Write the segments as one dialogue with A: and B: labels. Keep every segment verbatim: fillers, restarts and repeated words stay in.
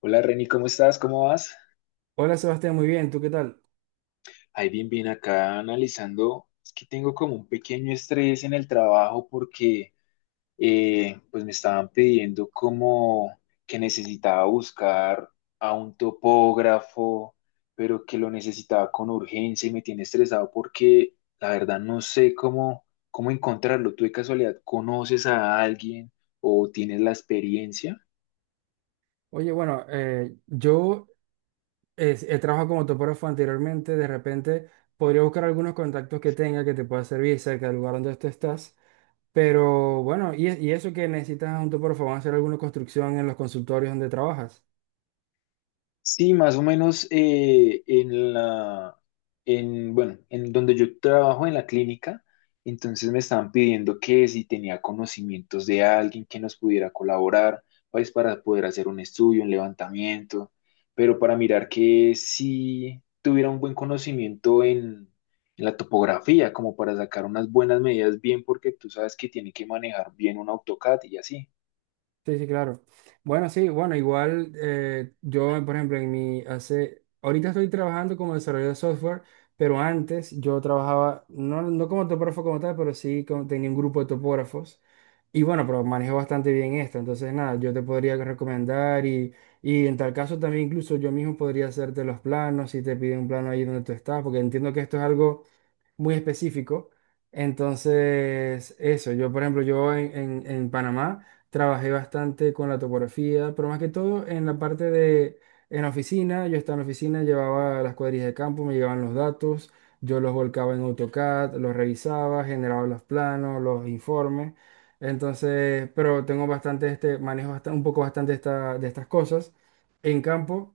A: Hola Reni, ¿cómo estás? ¿Cómo vas?
B: Hola Sebastián, muy bien, ¿tú qué tal?
A: Ahí bien, bien acá analizando. Es que tengo como un pequeño estrés en el trabajo porque eh, pues me estaban pidiendo como que necesitaba buscar a un topógrafo, pero que lo necesitaba con urgencia y me tiene estresado porque la verdad no sé cómo, cómo encontrarlo. ¿Tú de casualidad conoces a alguien o tienes la experiencia?
B: Oye, bueno, eh, yo eh, he trabajado como topógrafo anteriormente, de repente podría buscar algunos contactos que tenga que te pueda servir cerca del lugar donde tú estás, pero bueno, y, y eso que necesitas un topógrafo, ¿van a hacer alguna construcción en los consultorios donde trabajas?
A: Sí, más o menos eh, en la, en, bueno, en donde yo trabajo en la clínica, entonces me estaban pidiendo que si tenía conocimientos de alguien que nos pudiera colaborar, pues para poder hacer un estudio, un levantamiento, pero para mirar que si tuviera un buen conocimiento en, en la topografía, como para sacar unas buenas medidas bien, porque tú sabes que tiene que manejar bien un AutoCAD y así.
B: Sí, sí, claro. Bueno, sí, bueno, igual eh, yo, por ejemplo, en mi hace, ahorita estoy trabajando como desarrollador de software, pero antes yo trabajaba, no, no como topógrafo como tal, pero sí como- tenía un grupo de topógrafos. Y bueno, pero manejo bastante bien esto, entonces nada, yo te podría recomendar y, y en tal caso también incluso yo mismo podría hacerte los planos si te piden un plano ahí donde tú estás, porque entiendo que esto es algo muy específico. Entonces, eso, yo por ejemplo, yo en, en- en Panamá trabajé bastante con la topografía, pero más que todo en la parte de, en la oficina, yo estaba en la oficina, llevaba las cuadrillas de campo, me llegaban los datos, yo los volcaba en AutoCAD, los revisaba, generaba los planos, los informes. Entonces, pero tengo bastante este, manejo bastante, un poco bastante esta- de estas cosas en campo.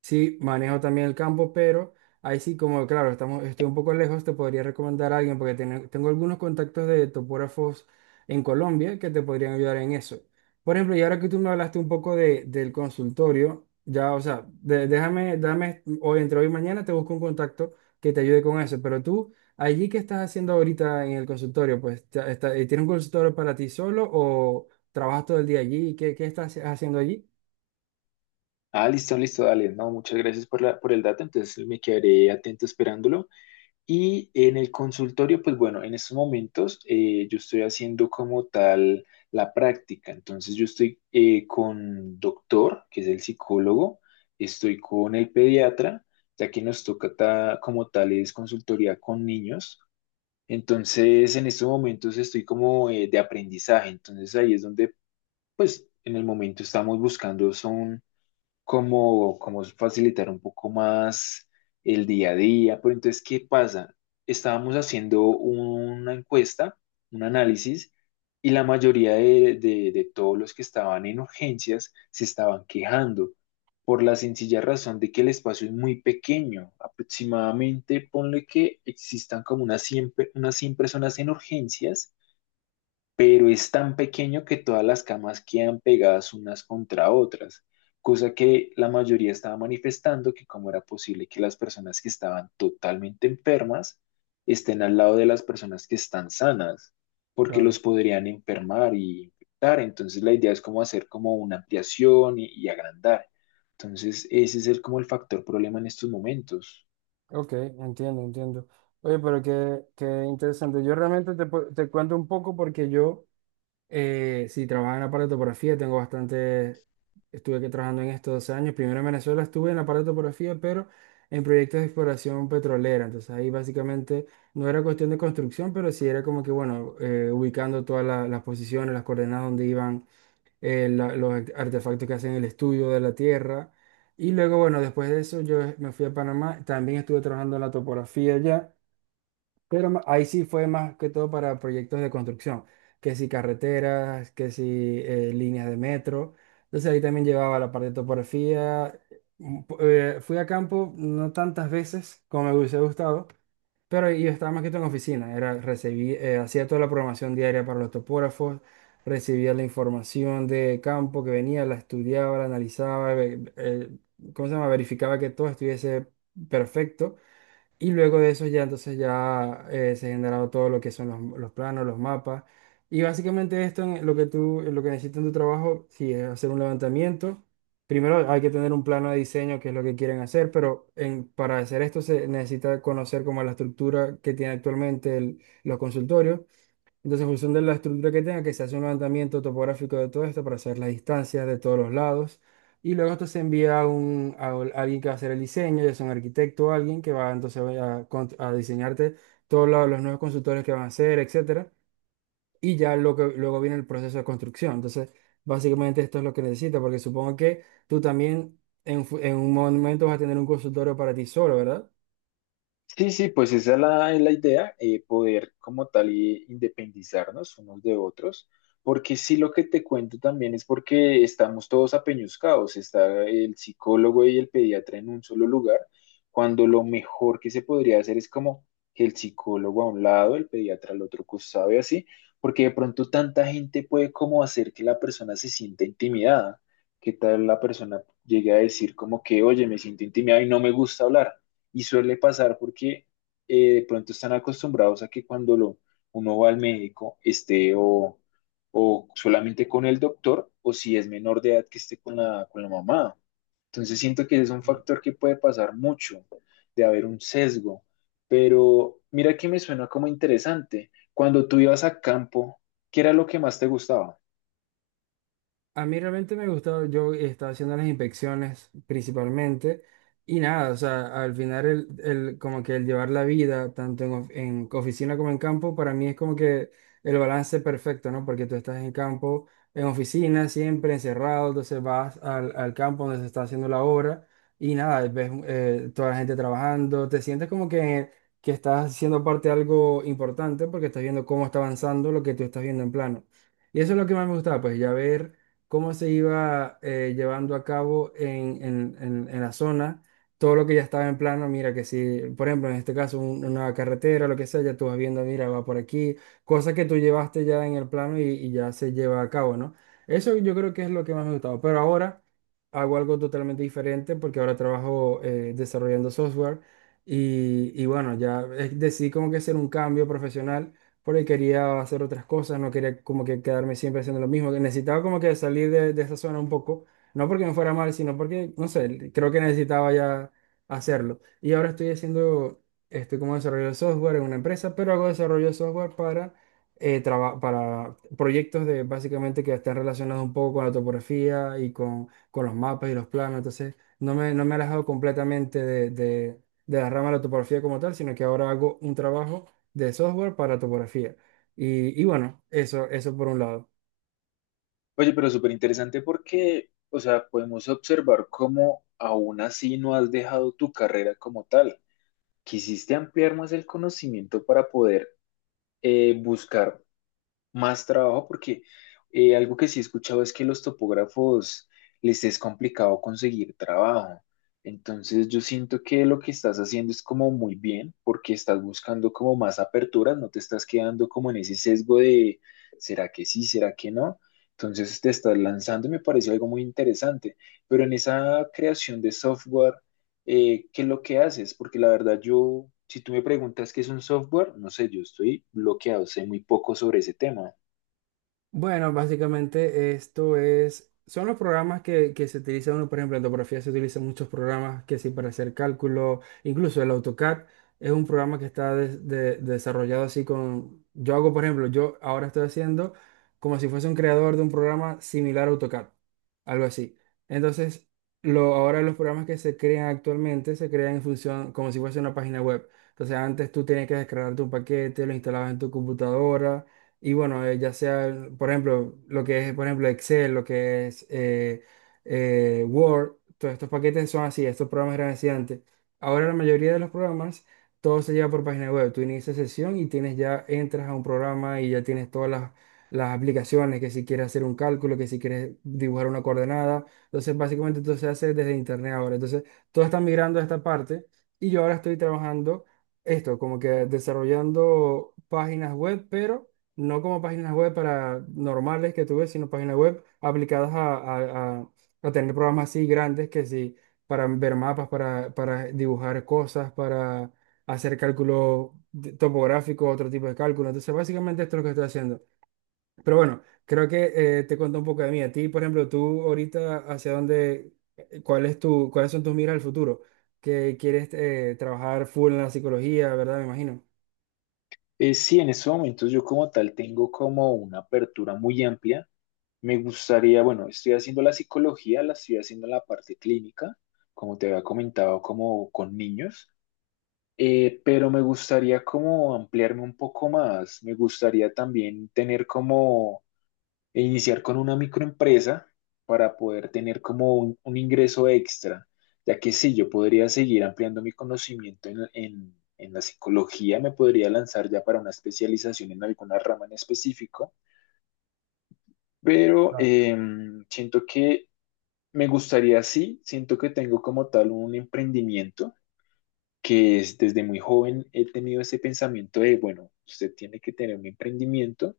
B: Sí, manejo también el campo, pero ahí sí, como claro, estamos, estoy un poco lejos, te podría recomendar a alguien porque tiene- tengo algunos contactos de topógrafos en Colombia que te podrían ayudar en eso. Por ejemplo, y ahora que tú me hablaste un poco de, del consultorio, ya, o sea, de- déjame, dame, hoy entre hoy y mañana te busco un contacto que te ayude con eso, pero tú, allí que estás haciendo ahorita en el consultorio, pues, ya está, ¿tienes un consultorio para ti solo o trabajas todo el día allí? ¿Qué, qué estás haciendo allí?
A: Ah, listo, listo, dale. No, muchas gracias por la, por el dato. Entonces me quedaré atento esperándolo. Y en el consultorio, pues bueno, en estos momentos eh, yo estoy haciendo como tal la práctica. Entonces yo estoy eh, con doctor, que es el psicólogo, estoy con el pediatra, ya que nos toca ta- como tal es consultoría con niños. Entonces en estos momentos estoy como eh, de aprendizaje. Entonces ahí es donde, pues en el momento estamos buscando son como, como facilitar un poco más el día a día. Pero entonces, ¿qué pasa? Estábamos haciendo una encuesta, un análisis, y la mayoría de, de- de todos los que estaban en urgencias se estaban quejando por la sencilla razón de que el espacio es muy pequeño. Aproximadamente, ponle que existan como unas cien pe- unas cien personas en urgencias, pero es tan pequeño que todas las camas quedan pegadas unas contra otras, cosa que la mayoría estaba manifestando que cómo era posible que las personas que estaban totalmente enfermas estén al lado de las personas que están sanas, porque los
B: Claro.
A: podrían enfermar y infectar. Entonces la idea es como hacer como una ampliación y, y agrandar. Entonces ese es el, como el factor problema en estos momentos.
B: Ok, entiendo, entiendo. Oye, pero qué, qué interesante. Yo realmente te, pu- te cuento un poco porque yo, eh, sí, trabajaba en la parte de aparatografía, tengo bastante, estuve aquí trabajando en estos dos años. Primero en Venezuela estuve en la parte de aparatografía, pero en proyectos de exploración petrolera. Entonces ahí básicamente no era cuestión de construcción, pero sí era como que, bueno, eh, ubicando todas la- las posiciones, las coordenadas donde iban eh, la- los art- artefactos que hacen el estudio de la Tierra. Y luego, bueno, después de eso yo me fui a Panamá, también estuve trabajando en la topografía allá, pero ma- ahí sí fue más que todo para proyectos de construcción, que si carreteras, que si eh, líneas de metro. Entonces ahí también llevaba la parte de topografía. Un po- eh, fui a campo no tantas veces como me hubiese gustado, pero yo estaba más que todo en oficina, era, recibí, eh, hacía toda la programación diaria para los topógrafos, recibía la información de campo que venía, la estudiaba, la analizaba, ve- eh, ¿cómo se llama? Verificaba que todo estuviese perfecto y luego de eso ya entonces ya eh, se ha generado todo lo que son los, los planos, los mapas. Y básicamente esto en lo que tú, en lo que necesitas en tu trabajo, si es hacer un levantamiento, primero hay que tener un plano de diseño, que es lo que quieren hacer, pero en- para hacer esto se necesita conocer como la estructura que tiene actualmente el- los consultorios entonces, en función de la estructura que tenga, que se hace un levantamiento topográfico de todo esto para saber las distancias de todos los lados. Y luego esto se envía a, un, a ol- alguien que va a hacer el diseño, ya sea un arquitecto o alguien que va entonces a, con- a diseñarte todos los, los nuevos consultores que van a hacer, etcétera. Y ya lo que, luego viene el proceso de construcción. Entonces, básicamente esto es lo que necesitas, porque supongo que tú también en, fu- en un momento vas a tener un consultorio para ti solo, ¿verdad?
A: Sí, sí, pues esa es la, es la idea, eh, poder como tal eh, independizarnos unos de otros, porque sí lo que te cuento también es porque estamos todos apeñuscados, está el psicólogo y el pediatra en un solo lugar, cuando lo mejor que se podría hacer es como que el psicólogo a un lado, el pediatra al otro, costado y así, porque de pronto tanta gente puede como hacer que la persona se sienta intimidada, que tal la persona llegue a decir como que, oye, me siento intimidada y no me gusta hablar. Y suele pasar porque eh, de pronto están acostumbrados a que cuando lo, uno va al médico esté o, o solamente con el doctor o si es menor de edad que esté con la, con la mamá. Entonces siento que es un factor que puede pasar mucho, de haber un sesgo. Pero mira que me suena como interesante. Cuando tú ibas a campo, ¿qué era lo que más te gustaba?
B: A mí realmente me gustaba, yo estaba haciendo las inspecciones principalmente y nada, o sea, al final el, el- como que el llevar la vida tanto en, of- en oficina como en campo, para mí es como que el balance perfecto, ¿no? Porque tú estás en campo, en oficina, siempre encerrado, entonces vas al, al campo donde se está haciendo la obra y nada, ves eh, toda la gente trabajando, te sientes como que, que estás siendo parte de algo importante porque estás viendo cómo está avanzando lo que tú estás viendo en plano. Y eso es lo que más me gustaba, pues ya ver cómo se iba eh, llevando a cabo en, en- en- en la zona, todo lo que ya estaba en plano, mira que si, por ejemplo, en este caso, un- una carretera, lo que sea, ya tú vas viendo, mira, va por aquí, cosas que tú llevaste ya en el plano y, y ya se lleva a cabo, ¿no? Eso yo creo que es lo que más me gustaba, pero ahora hago algo totalmente diferente porque ahora trabajo eh, desarrollando software y, y bueno, ya eh, decidí como que hacer un cambio profesional por ahí quería hacer otras cosas, no quería como que quedarme siempre haciendo lo mismo, que necesitaba como que salir de, de esa zona un poco, no porque me fuera mal, sino porque, no sé, creo que necesitaba ya hacerlo. Y ahora estoy haciendo, estoy como desarrollo de software en una empresa, pero hago desarrollo de software para, eh, traba- para proyectos de básicamente que están relacionados un poco con la topografía y con, con los mapas y los planos, entonces no me, no me he alejado completamente de, de de la rama de la topografía como tal, sino que ahora hago un trabajo de software para topografía. Y, y bueno, eso, eso por un lado.
A: Oye, pero súper interesante porque, o sea, podemos observar cómo aún así no has dejado tu carrera como tal, quisiste ampliar más el conocimiento para poder eh, buscar más trabajo, porque eh, algo que sí he escuchado es que los topógrafos les es complicado conseguir trabajo. Entonces yo siento que lo que estás haciendo es como muy bien, porque estás buscando como más aperturas, no te estás quedando como en ese sesgo de ¿Será que sí? ¿Será que no? Entonces te estás lanzando y me parece algo muy interesante. Pero en esa creación de software, eh, qué es lo que haces, porque la verdad yo, si tú me preguntas qué es un software, no sé, yo estoy bloqueado, sé muy poco sobre ese tema.
B: Bueno, básicamente esto es, son los programas que, que se utilizan, uno, por ejemplo, en topografía se utilizan muchos programas que sí para hacer cálculo, incluso el AutoCAD es un programa que está de- de- desarrollado así con, yo hago, por ejemplo, yo ahora estoy haciendo como si fuese un creador de un programa similar a AutoCAD, algo así. Entonces, lo, ahora los programas que se crean actualmente se crean en función como si fuese una página web. Entonces, antes tú tenías que descargarte un paquete, lo instalabas en tu computadora y bueno, eh, ya sea, por ejemplo, lo que es, por ejemplo, Excel, lo que es eh, eh, Word, todos estos paquetes son así, estos programas eran así antes. Ahora la mayoría de los programas, todo se lleva por página web. Tú inicias sesión y tienes ya, entras a un programa y ya tienes todas las, las aplicaciones, que si quieres hacer un cálculo, que si quieres dibujar una coordenada. Entonces, básicamente todo se hace desde internet ahora. Entonces, todo está migrando a esta parte y yo ahora estoy trabajando esto, como que desarrollando páginas web, pero no como páginas web para normales que tú ves, sino páginas web aplicadas a, a- a- a tener programas así grandes que sí, para ver mapas, para, para dibujar cosas, para hacer cálculos de- topográficos, otro tipo de cálculo. Entonces, básicamente esto es lo que estoy haciendo. Pero bueno, creo que eh, te cuento un poco de mí. A ti, por ejemplo, tú ahorita, ¿hacia dónde, eh, cuál es tu, cuáles son tus miras al futuro? Que quieres eh, trabajar full en la psicología, ¿verdad? Me imagino.
A: Eh, sí, en estos momentos yo como tal tengo como una apertura muy amplia. Me gustaría, bueno, estoy haciendo la psicología, la estoy haciendo en la parte clínica, como te había comentado, como con niños, eh, pero me gustaría como ampliarme un poco más. Me gustaría también tener como e iniciar con una microempresa para poder tener como un, un ingreso extra, ya que sí, yo podría seguir ampliando mi conocimiento en, en- en la psicología, me podría lanzar ya para una especialización en alguna rama en específico, pero em, siento que me gustaría, sí, siento que tengo como tal un emprendimiento que es desde muy joven he tenido ese pensamiento de, bueno, usted tiene que tener un emprendimiento.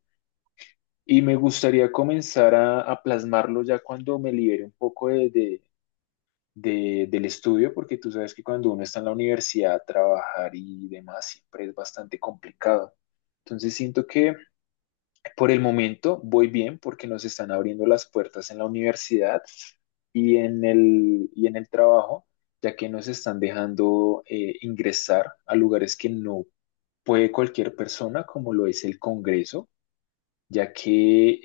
A: Y me gustaría comenzar a, a plasmarlo ya cuando me libere un poco de, de- de- del estudio, porque tú sabes que cuando uno está en la universidad, trabajar y demás siempre es bastante complicado. Entonces siento que por el momento voy bien porque nos están abriendo las puertas en la universidad y en el, y en el trabajo, ya que nos están dejando eh, ingresar a lugares que no puede cualquier persona, como lo es el Congreso ya que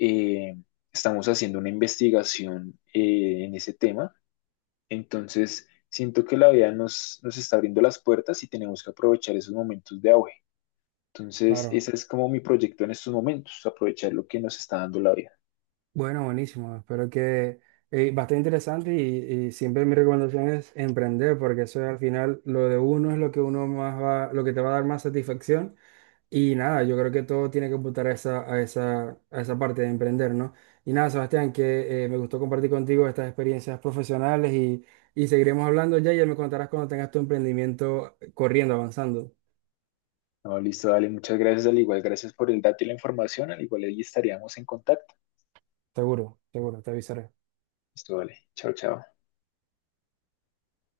A: eh, estamos haciendo una investigación eh, en ese tema. Entonces, siento que la vida nos, nos está abriendo las puertas y tenemos que aprovechar esos momentos de auge. Entonces,
B: Claro.
A: ese es como mi proyecto en estos momentos, aprovechar lo que nos está dando la vida.
B: Bueno, buenísimo. Espero que eh, bastante interesante y, y siempre mi recomendación es emprender porque eso es al final lo de uno es lo que uno más va, lo que te va a dar más satisfacción y nada, yo creo que todo tiene que apuntar a esa, a esa, a esa parte de emprender, ¿no? Y nada, Sebastián, que eh, me gustó compartir contigo estas experiencias profesionales y, y seguiremos hablando ya y ya me contarás cuando tengas tu emprendimiento corriendo, avanzando.
A: No, listo, dale, muchas gracias, al igual, gracias por el dato y la información, al igual ahí estaríamos en contacto.
B: Seguro, seguro, te avisaré.
A: Listo, vale, chao, chao.